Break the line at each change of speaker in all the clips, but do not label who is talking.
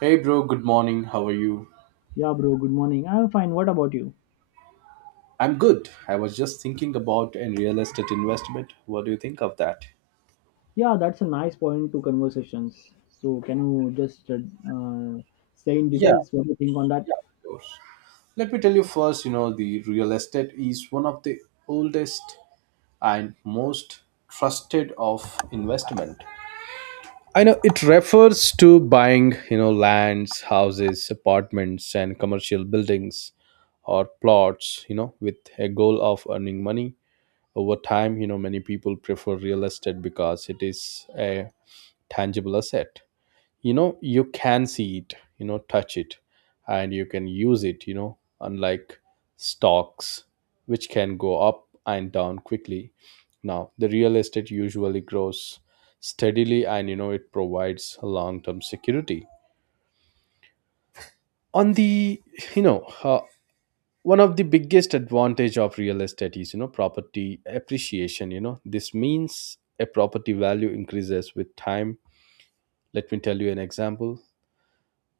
Hey bro, good morning. How are you?
Yeah, bro, good morning. I'm fine. What about you?
I'm good. I was just thinking about a real estate investment. What do you think of that?
Yeah, that's a nice point to conversations. So, can you just say in
Yeah,
details what you think on that?
yeah, of course. Let me tell you first, the real estate is one of the oldest and most trusted of investment. I know it refers to buying, lands, houses, apartments and commercial buildings or plots, with a goal of earning money over time. Many people prefer real estate because it is a tangible asset. You can see it, touch it, and you can use it, unlike stocks, which can go up and down quickly. Now, the real estate usually grows steadily, and it provides long term security on the you know uh, one of the biggest advantage of real estate is, property appreciation. This means a property value increases with time. Let me tell you an example.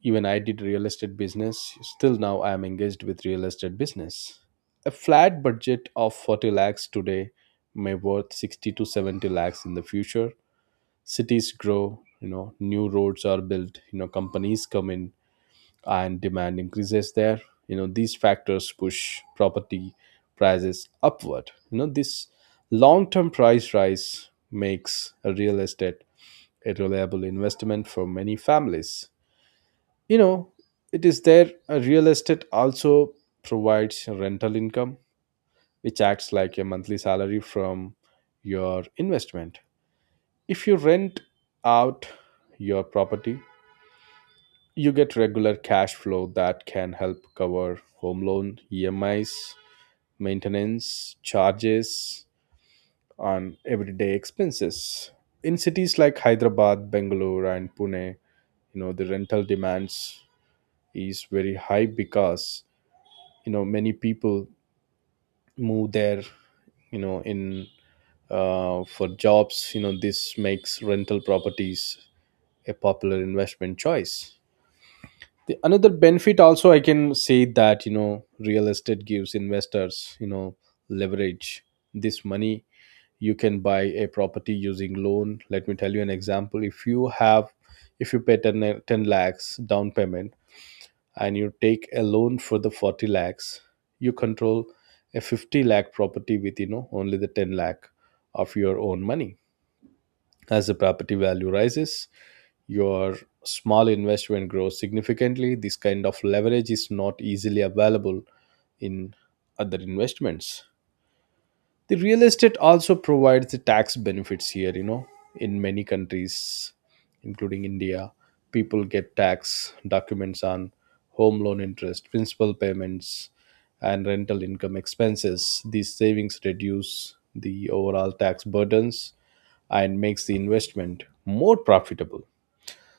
Even I did real estate business, still now I am engaged with real estate business. A flat budget of 40 lakhs today may worth 60 to 70 lakhs in the future. Cities grow, new roads are built, companies come in, and demand increases there. These factors push property prices upward. This long term price rise makes a real estate a reliable investment for many families. you know it is there, a real estate also provides rental income, which acts like a monthly salary from your investment. If you rent out your property, you get regular cash flow that can help cover home loan EMIs, maintenance charges, and everyday expenses. In cities like Hyderabad, Bangalore, and Pune, the rental demands is very high because many people move there, you know, in for jobs. This makes rental properties a popular investment choice. The another benefit also I can say that, real estate gives investors, leverage. This money you can buy a property using loan. Let me tell you an example. If you have, if you pay ten lakhs down payment and you take a loan for the 40 lakhs, you control a 50 lakh property with, only the 10 lakh of your own money. As the property value rises, your small investment grows significantly. This kind of leverage is not easily available in other investments. The real estate also provides the tax benefits here, in many countries, including India. People get tax documents on home loan interest, principal payments, and rental income expenses. These savings reduce the overall tax burdens and makes the investment more profitable.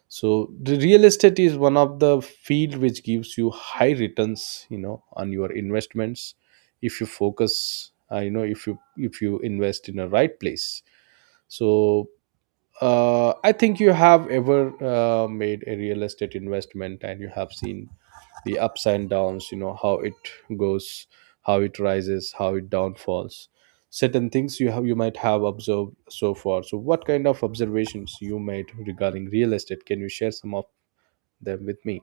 So the real estate is one of the field which gives you high returns, on your investments, if you focus, if you invest in a right place. So I think you have ever made a real estate investment and you have seen the ups and downs. How it goes, how it rises, how it downfalls. Certain things you might have observed so far. So what kind of observations you made regarding real estate? Can you share some of them with me?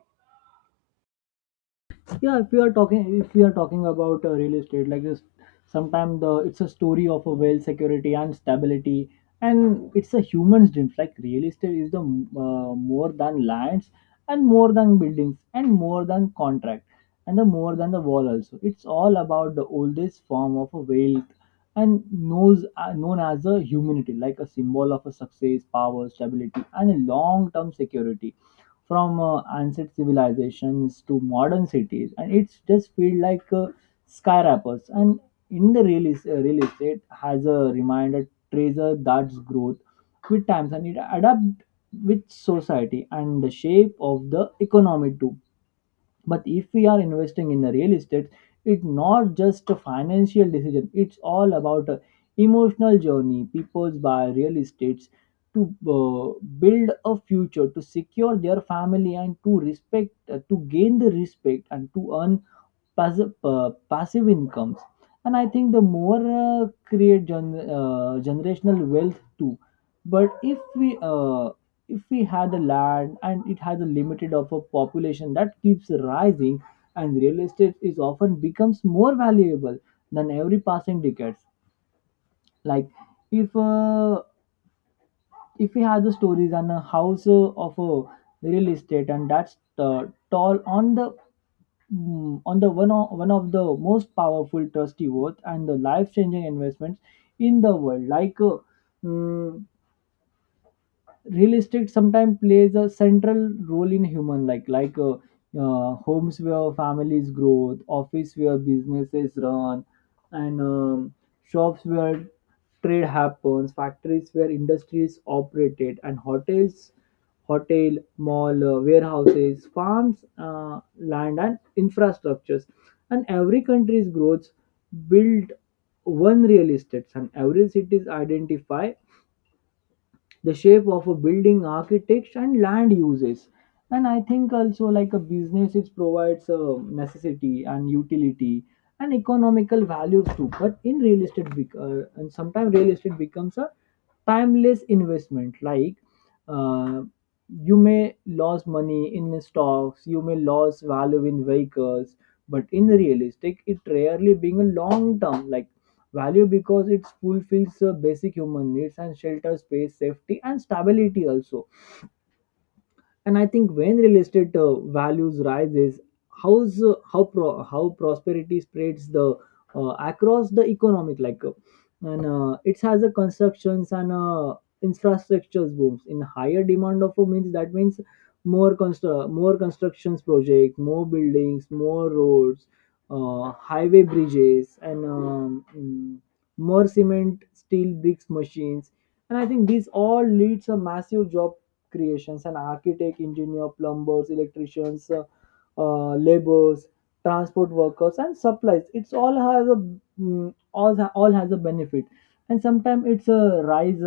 Yeah, if we are talking about real estate, like this, sometimes the it's a story of a wealth, security, and stability, and it's a human's dreams. Like real estate is the more than lands, and more than buildings, and more than contract, and the more than the wall also. It's all about the oldest form of a wealth and known as a humanity, like a symbol of a success, power, stability, and a long-term security. From ancient civilizations to modern cities, and it's just feel like skyscrapers. And in the real, real estate, has a reminder treasure that's growth with times, and it adapt with society and the shape of the economy too. But if we are investing in the real estate, it's not just a financial decision. It's all about a emotional journey. People buy real estates to uh, build a future, to secure their family, and to respect to gain the respect, and to earn passive incomes. And I think the more generational wealth too. But if we had a land, and it has a limited of a population that keeps rising, and real estate is often becomes more valuable than every passing decades. Like if uh, if we have the stories on a house of a real estate, and that's tall on the on the one of the most powerful trustee worth and the life changing investments in the world. Like mm, real estate sometimes plays a central role in human like homes where families grow, office where businesses run, and shops where trade happens, factories where industries operated, and hotels hotel mall, warehouses, farms, land, and infrastructures. And every country's growth built one real estate, and every city's identify the shape of a building architects and land uses. And I think also like a business, it provides a necessity and utility and economical values too. But in real estate bec- and sometimes real estate becomes a timeless investment. Like uh, you may lose money in stocks, you may lose value in vehicles, but in real estate, it rarely being a long term like value, because it fulfills basic human needs and shelter, space, safety, and stability also. And I think when real estate values rises, how prosperity spreads the across the economic, like and it has a constructions and infrastructures booms in higher demand of a means. That means more more constructions project, more buildings, more roads, highway bridges, and more cement, steel, bricks, machines. And I think this all leads a massive job creations and architect, engineer, plumbers, electricians, laborers, transport workers, and supplies. It's all has a all has a benefit, and sometimes it's a rise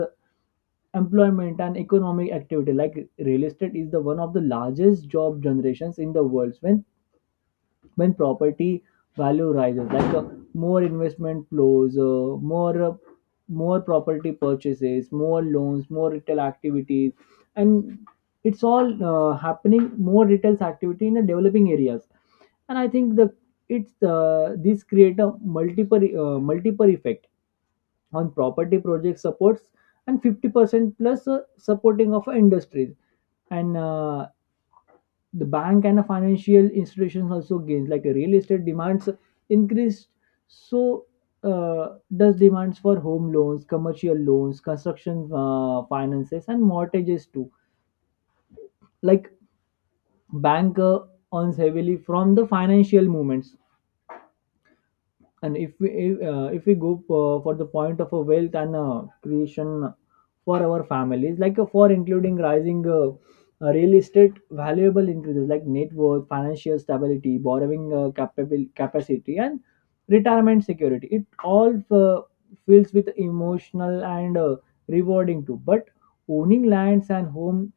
employment and economic activity. Like real estate is the one of the largest job generations in the world, when property value rises. Like more investment flows, more property purchases, more loans, more retail activities, and it's all happening more retail activity in the developing areas. And I think the it's this create a multiple effect on property project supports, and 50% plus supporting of industries. And the bank and the financial institutions also gains, like the real estate demands increased. So does demands for home loans, commercial loans, construction finances, and mortgages too. Like bank earns heavily from the financial movements. And if we go for the point of a wealth and creation for our families. Like for including rising real estate valuable increases like net worth, financial stability, borrowing capable capacity, and retirement security. It all feels with emotional and rewarding too. But owning lands and home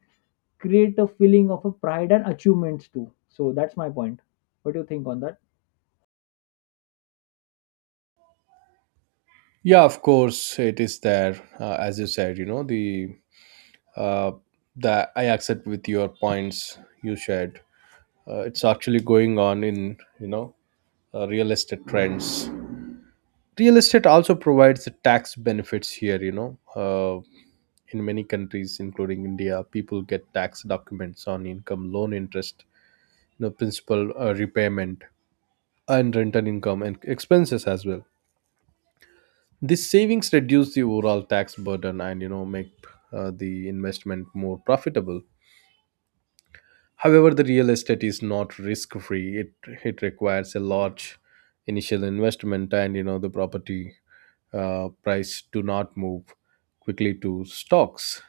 create a feeling of a pride and achievements too. So that's my point. What do you think on that?
Yeah, of course, it is there. As you said, you know the uh, that I accept with your points you shared. It's actually going on in, real estate trends. Real estate also provides the tax benefits here, in many countries, including India. People get tax documents on income loan interest, principal repayment, and rental income and expenses as well. This savings reduce the overall tax burden, and make the investment more profitable. However, the real estate is not risk free. It requires a large initial investment, and the property price do not move quickly to stocks.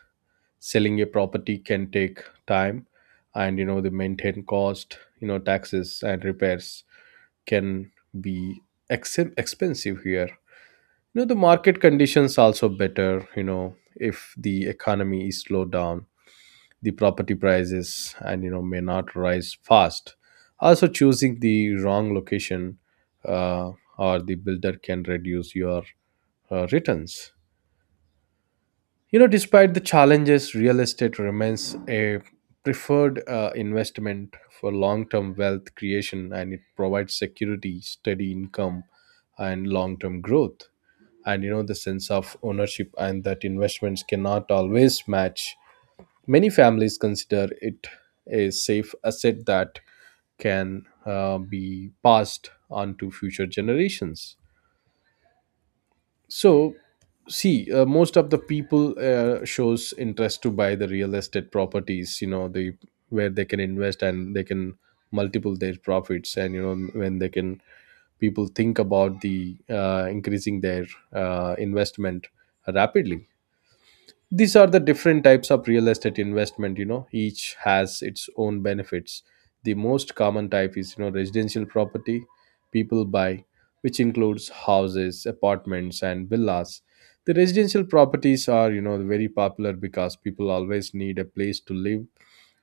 Selling a property can take time, and the maintain cost, taxes and repairs can be expensive here. The market conditions also better. If the economy is slowed down, the property prices and may not rise fast. Also, choosing the wrong location uh, or the builder can reduce your returns. Despite the challenges, real estate remains a preferred investment for long term wealth creation, and it provides security, steady income, and long term growth, and the sense of ownership and that investments cannot always match. Many families consider it a safe asset that can be passed on to future generations. So see, most of the people shows interest to buy the real estate properties. They, where they can invest and they can multiple their profits, and you know when they can people think about the increasing their investment rapidly. These are the different types of real estate investment. Each has its own benefits. The most common type is, residential property people buy, which includes houses, apartments and villas. The residential properties are, very popular because people always need a place to live,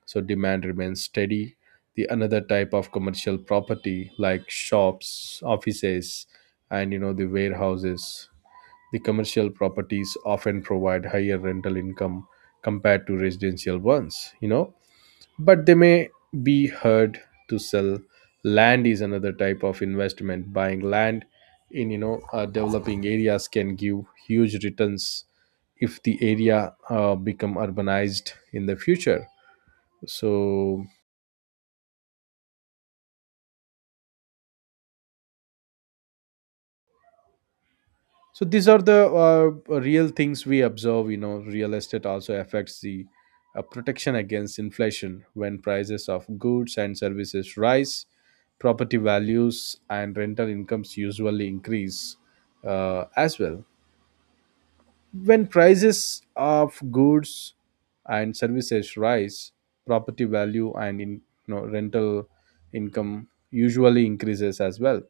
so demand remains steady. The another type of commercial property, like shops, offices, and the warehouses. The commercial properties often provide higher rental income compared to residential ones, but they may be heard to sell. Land is another type of investment. Buying land in, developing areas can give huge returns if the area become urbanized in the future. So these are the real things we observe. Real estate also affects the protection against inflation. When prices of goods and services rise, property values and rental incomes usually increase as well. When prices of goods and services rise, property value and in rental income usually increases as well.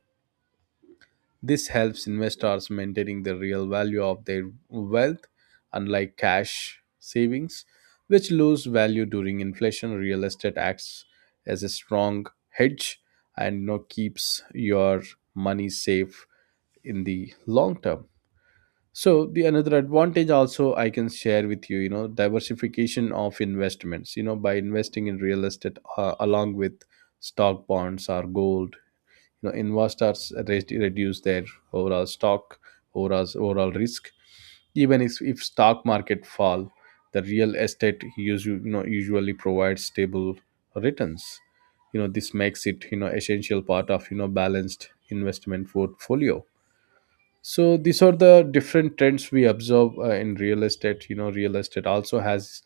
This helps investors maintaining the real value of their wealth, unlike cash savings, which lose value during inflation. Real estate acts as a strong hedge and, keeps your money safe in the long term. So the another advantage also I can share with you, diversification of investments. You know, by investing in real estate along with stock bonds or gold, investors reduce their overall stock overall overall risk. Even if stock market fall, the real estate usually, provides stable returns. This makes it, essential part of, balanced investment portfolio. So these are the different trends we observe in real estate. Real estate also has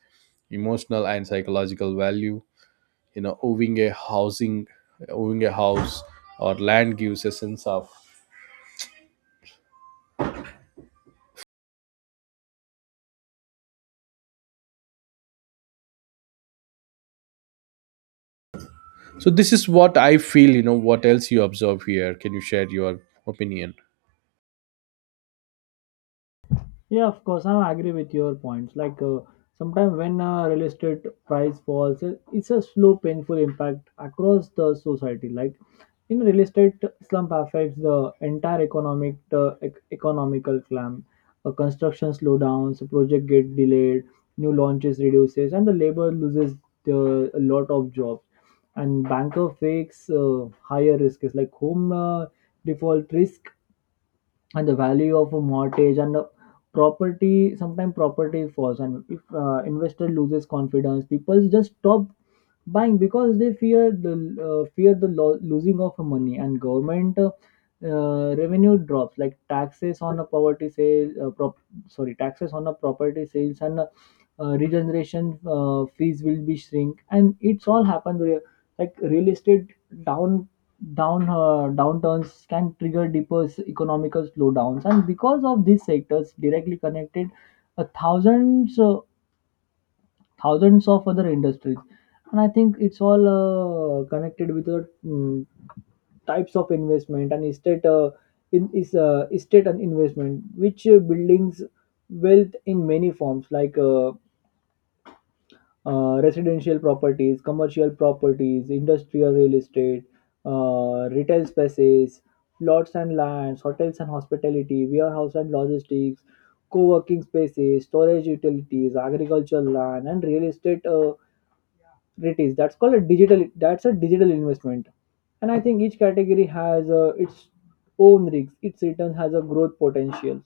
emotional and psychological value. you know owning a housing Owning a house or land gives a sense of. So this is what I feel. What else you observe here? Can you share your opinion?
Yeah, of course, I agree with your points. Like sometimes when real estate price falls, it's a slow, painful impact across the society. Like in real estate slump affects the entire economic, economical climb. Construction slowdowns, project get delayed, new launches reduces, and the labor loses a lot of jobs. And banker fakes higher risks, like home default risk, and the value of a mortgage and the property, sometimes property falls. And if investor loses confidence, people just stop buying, because they fear the losing of money. And government revenue drops, like taxes on a poverty sale, sorry, taxes on a property sales. And regeneration fees will be shrink. And it's all happened like real estate down downturns can trigger deeper economical slowdowns, and because of these sectors directly connected uh, thousands uh, thousands of other industries. And I think it's all connected with the types of investment and estate in is estate and investment, which buildings wealth in many forms. Like residential properties, commercial properties, industrial real estate, retail spaces, lots and lands, hotels and hospitality, warehouse and logistics, co-working spaces, storage utilities, agricultural land, and real estate REITs. That's called a digital. That's a digital investment. And I think each category has its own risks. Its return has a growth potential.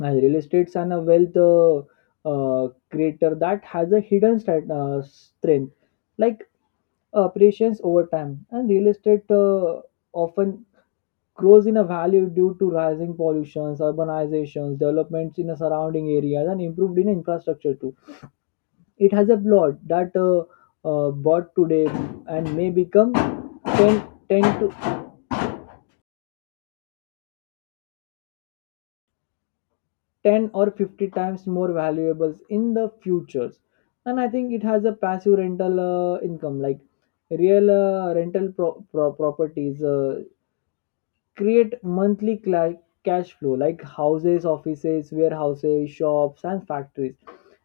And real estates and a wealth creator that has a hidden strength, like appreciations over time. And real estate often grows in a value due to rising pollutions, urbanizations, developments in the surrounding areas, and improved in infrastructure too. It has a plot that bought today, and may become ten to 10 or 50 times more valuables in the futures. And I think it has a passive rental income, like real rental properties create monthly cash flow, like houses, offices, warehouses, shops, and factories.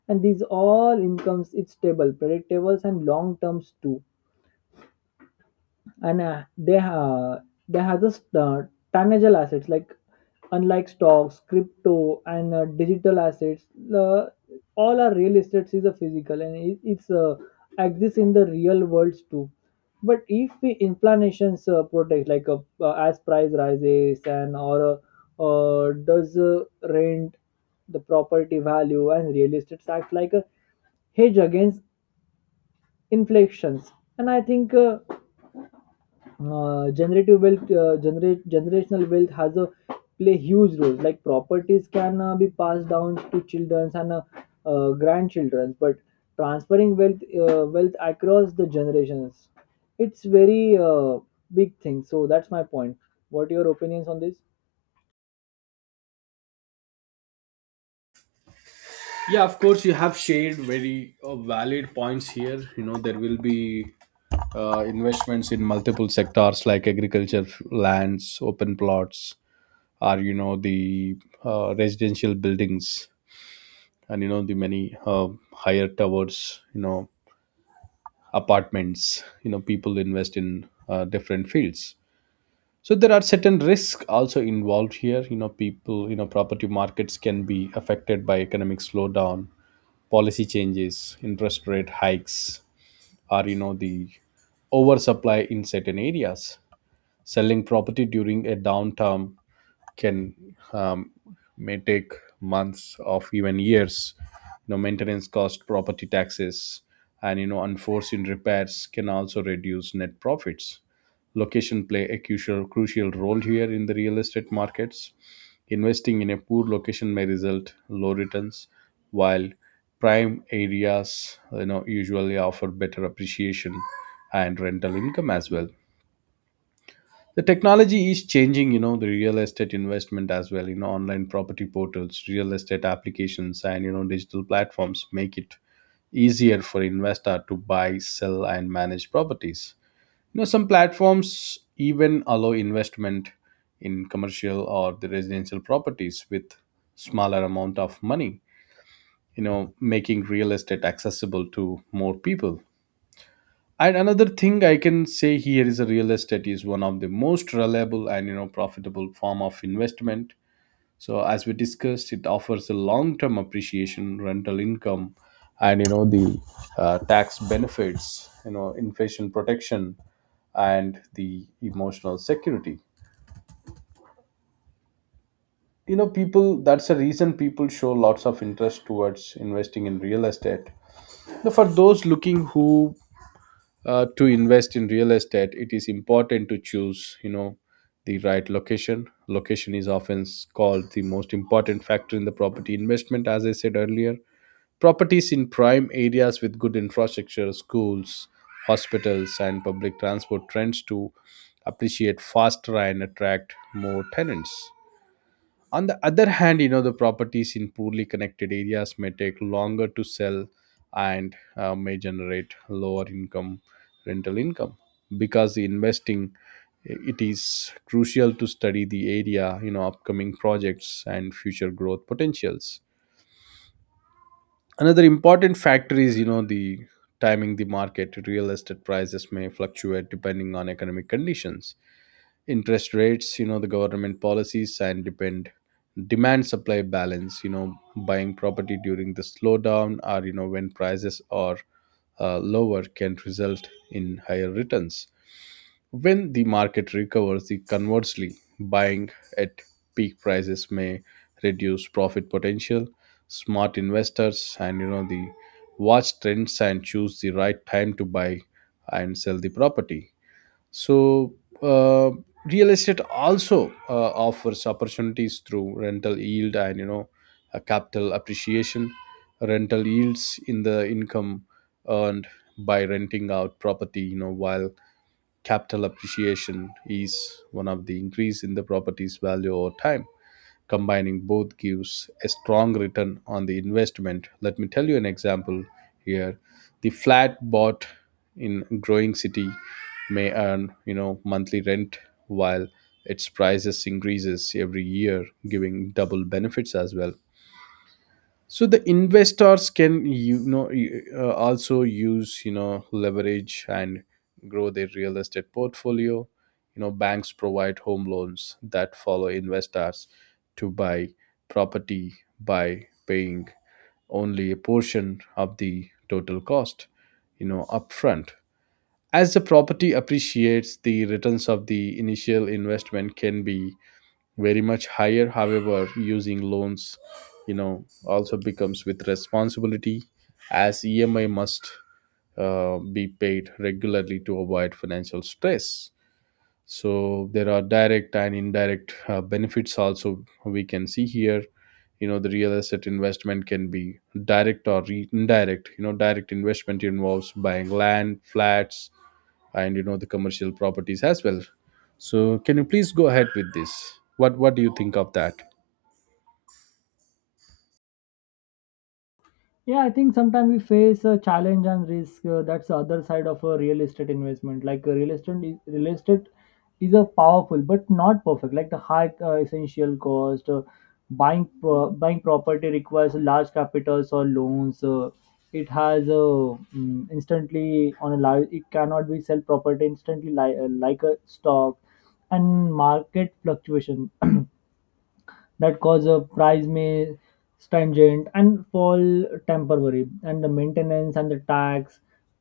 And these all incomes it's stable, predictables, and long terms too. And they have this tangible assets, like unlike stocks, crypto, and digital assets. uh, all our real estate is a physical, and it's exists in the real worlds too. But if we inflations protect, like as price rises, and or does rent, the property value and real estate act like a hedge against inflations. And I think generative wealth generate generational wealth has a play huge role. Like properties can be passed down to children and grandchildren. But transferring wealth across the generations, it's very big thing. So that's my point. What are your opinions on this?
Yeah, of course, you have shared very valid points here. You know, there will be investments in multiple sectors like agriculture, lands, open plots, or, you know, the residential buildings, and, the many higher towers, apartments. You know, people invest in different fields. So there are certain risks also involved here. You know people you know Property markets can be affected by economic slowdown, policy changes, interest rate hikes, or the oversupply in certain areas. Selling property during a downturn can may take months of even years. Maintenance cost, property taxes, and unforeseen repairs can also reduce net profits. Location play a crucial role here in the real estate markets. Investing in a poor location may result low returns, while prime areas usually offer better appreciation and rental income as well. The technology is changing, the real estate investment as well. Online property portals, real estate applications, and digital platforms make it easier for investor to buy, sell and manage properties. Some platforms even allow investment in commercial or the residential properties with smaller amount of money, making real estate accessible to more people. And another thing I can say here is a real estate is one of the most reliable and, profitable form of investment. So as we discussed, it offers a long-term appreciation, rental income, and you know the tax benefits, inflation protection, and the emotional security. You know, people. That's the reason people show lots of interest towards investing in real estate. Now, for those looking who to invest in real estate, it is important to choose the right location. Is often called the most important factor in the property investment. As I said earlier, properties in prime areas with good infrastructure, schools, hospitals and public transport trends to appreciate faster and attract more tenants. On the other hand, the properties in poorly connected areas may take longer to sell, and may generate lower income, rental income. Because the investing, it is crucial to study the area, upcoming projects and future growth potentials. Another important factor is the timing, the market. Real estate prices may fluctuate depending on economic conditions, interest rates, the government policies, and depend demand supply balance. Buying property during the slowdown, or when prices are lower, can result in higher returns when the market recovers. The conversely, buying at peak prices may reduce profit potential. Smart investors, and you know the watch trends, and choose the right time to buy and sell the property. So, uh, real estate also offers opportunities through rental yield and, capital appreciation. Rental yields in the income earned by renting out property, you know, while capital appreciation is one of the increase in the property's value over time. Combining both gives a strong return on the investment. Let me tell you an example here. The flat bought in growing city may earn, you know, monthly rent while its prices increases every year, giving double benefits as well. So the investors can, also use, leverage, and grow their real estate portfolio. Banks provide home loans that follow investors to buy property by paying only a portion of the total cost, upfront. As the property appreciates, the returns of the initial investment can be very much higher. However, using loans, also becomes with responsibility, as EMI must be paid regularly to avoid financial stress. So there are direct and indirect benefits also we can see here. The real estate investment can be direct or indirect. Direct investment involves buying land, flats, and the commercial properties as well. So can you please go ahead with this? What do you think of that?
Yeah, I think sometimes we face a challenge and risk. That's the other side of a real estate investment. Like real estate is a powerful but not perfect. Like the high essential cost, buying property requires large capitals or loans. It has a mm instantly on a large. It cannot be sell property instantly, like a stock, and market fluctuation that cause a price may stringent and fall temporary, and the maintenance and the tax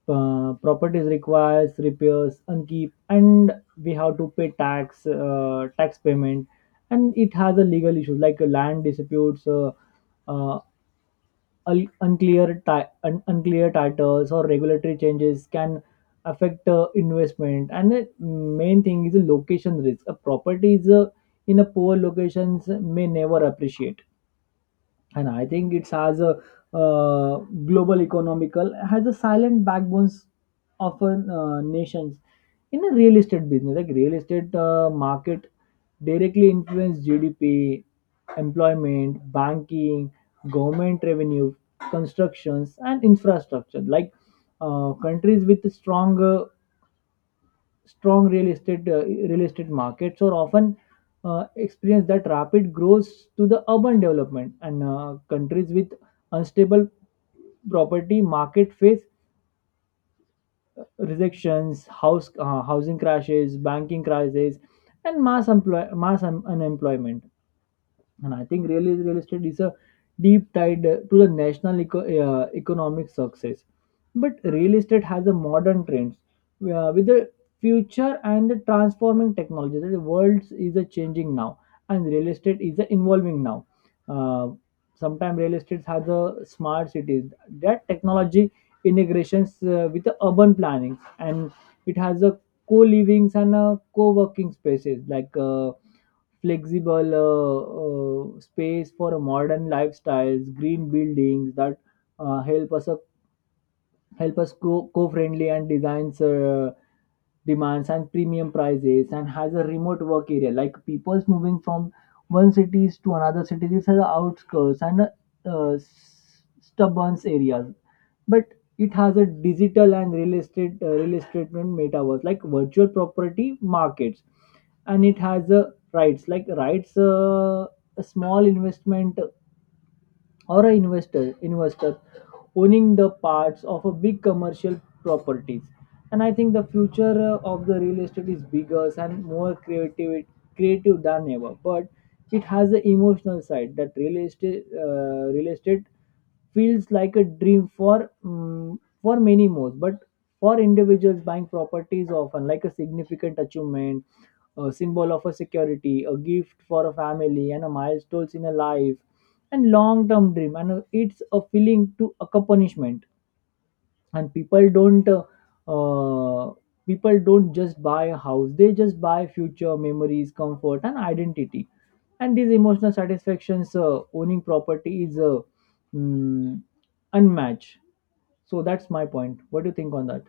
properties requires repairs and keep, and we have to pay tax payment. And it has a legal issue, like a land disputes, uh, unclear unclear titles or regulatory changes can affect investment. And the main thing is the location risk, a property is in a poor locations may never appreciate. And I think it has a uh, global economical has a silent backbones of a nations in a real estate business. Like real estate market directly influence GDP, employment, banking, government revenue, constructions, and infrastructure. Like countries with strong real estate markets or often experience that rapid growth to the urban development. And countries with unstable property market face rejections, house housing crashes, banking crises, and mass unemployment. And I think real estate is a deep tied to the national economic success. But real estate has a modern trends with the future and the transforming technology. The world is a changing now, and real estate is a evolving now. Uh, Sometimes real estate has a smart cities that technology integrations with the urban planning, and it has a co-livings and a co-working spaces like. Flexible space for a modern lifestyles, green buildings that uh, help us help us go co-friendly, and designs demands and premium prices, and has a remote work area, like people's moving from one cities to another cities. These are the outskirts and stubborn areas. But it has a digital and real estate and metaverse, like virtual property markets. And it has a rights, like rights a small investment, or an investor owning the parts of a big commercial properties. And I think the future of the real estate is bigger and more creative than ever. But it has the emotional side, that real estate feels like a dream for for many more. But for individuals, buying property is often like a significant achievement, a symbol of a security, a gift for a family, and a milestone in a life and long term dream. And it's a feeling to accomplishment. And uh, people don't just buy a house, they just buy future memories, comfort, and identity. And these emotional satisfactions, owning property is mm, unmatched. So that's my point. What do you think on that?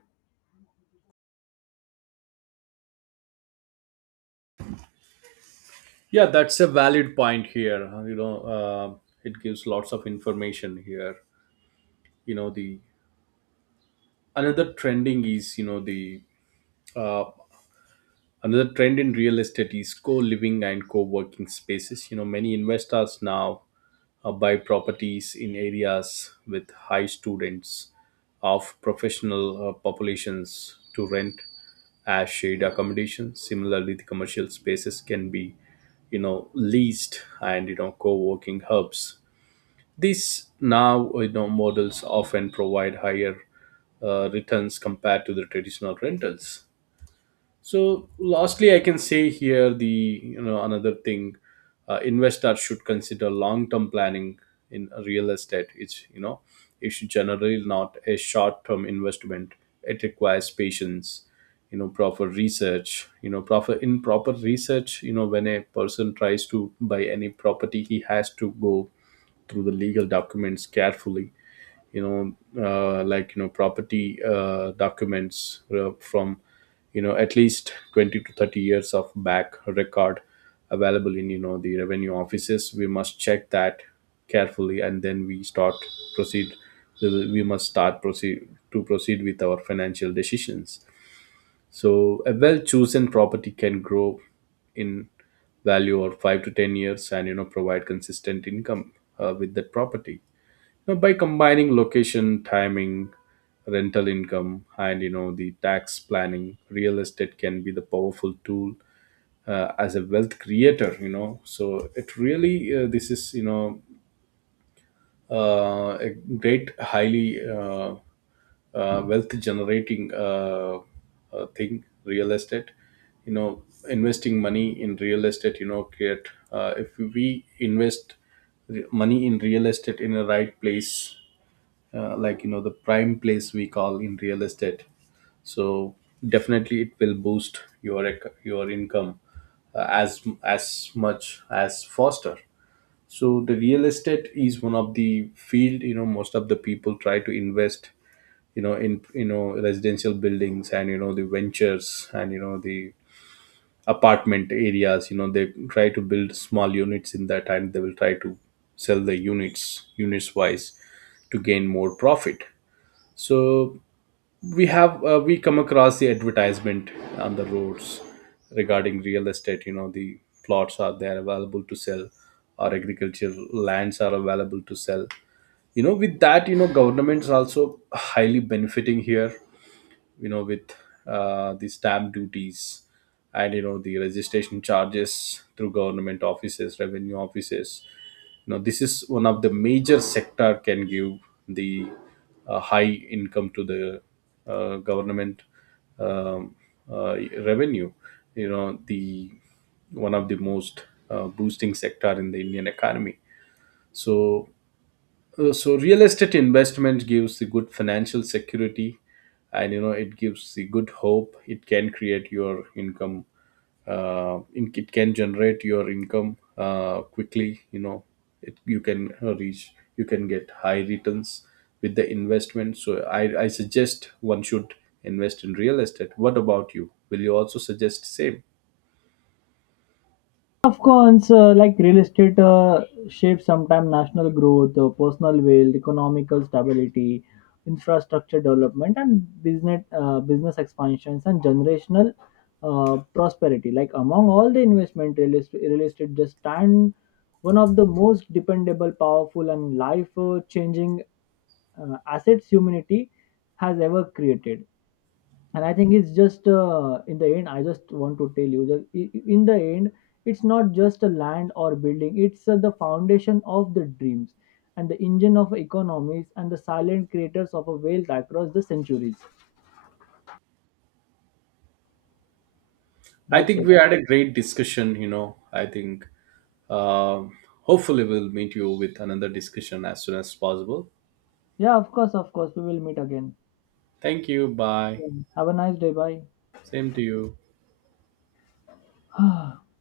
Yeah, that's a valid point here. You know, it gives lots of information here. You know, the Another trending is, you know the uh, another trend in real estate is co-living and co-working spaces. You know, many investors now buy properties in areas with high students of professional populations to rent as shared accommodation. Similarly, the commercial spaces can be, you know, leased and, you know, co-working hubs. These now, models often provide higher returns compared to the traditional rentals. So lastly, I can say here, the you know another thing, investors should consider long term planning in real estate. It's you know It's generally not a short term investment. It requires patience, you know, proper research, proper research. You know, when a person tries to buy any property, he has to go through the legal documents carefully. you know like, you know, property documents from, you know, at least 20 to 30 years of back record available in, you know, the revenue offices. We must check that carefully, and then we start proceed we must start proceed to proceed with our financial decisions. So a well chosen property can grow in value over 5 to 10 years and, you know, provide consistent income with that property. Know, by combining location, timing, rental income, and, you know, the tax planning, real estate can be the powerful tool as a wealth creator. You know, so it really, this is you know a great highly, wealth generating, thing. Real estate, you know, investing money in real estate, you know, create, if we invest money in real estate in the right place, like, you know, the prime place we call in real estate. So definitely it will boost your your income as much as faster. So the real estate is one of the field, you know, most of the people try to invest, you know, in, you know, residential buildings and, you know, the ventures and, you know, the apartment areas. You know, they try to build small units in that, and they will try to sell the units, units wise, to gain more profit. So we have, we come across the advertisement on the roads regarding real estate. You know, the plots are there available to sell, or agricultural lands are available to sell. You know, with that, you know, governments also highly benefiting here, you know, with the stamp duties and, you know, the registration charges through government offices, revenue offices. You know, this is one of the major sector can give the high income to the government, um, uh, revenue. You know, the one of the most boosting sector in the Indian economy. So, so real estate investment gives the good financial security, and you know it gives the good hope. It can create your income, it can generate your income quickly. You know, it, you can reach you can get high returns with the investment. So I suggest one should invest in real estate. What about you? Will you also suggest same?
Afghans, like real estate, shape sometimes national growth, personal wealth, economical stability, infrastructure development, and business expansions and generational prosperity. Like among all the investment, real estate just stand one of the most dependable, powerful, and life-changing assets humanity has ever created. And I think it's just in the end, I just want to tell you that in the end, it's not just a land or building. It's the foundation of the dreams, and the engine of economies, and the silent creators of a wealth across the centuries.
I
That's
think
it.
we had a great discussion, you know. I think hopefully we'll meet you with another discussion as soon as possible.
Yeah, of course, of course we will meet again.
Thank you. Bye.
Yeah. Have a nice day. Bye.
Same to you.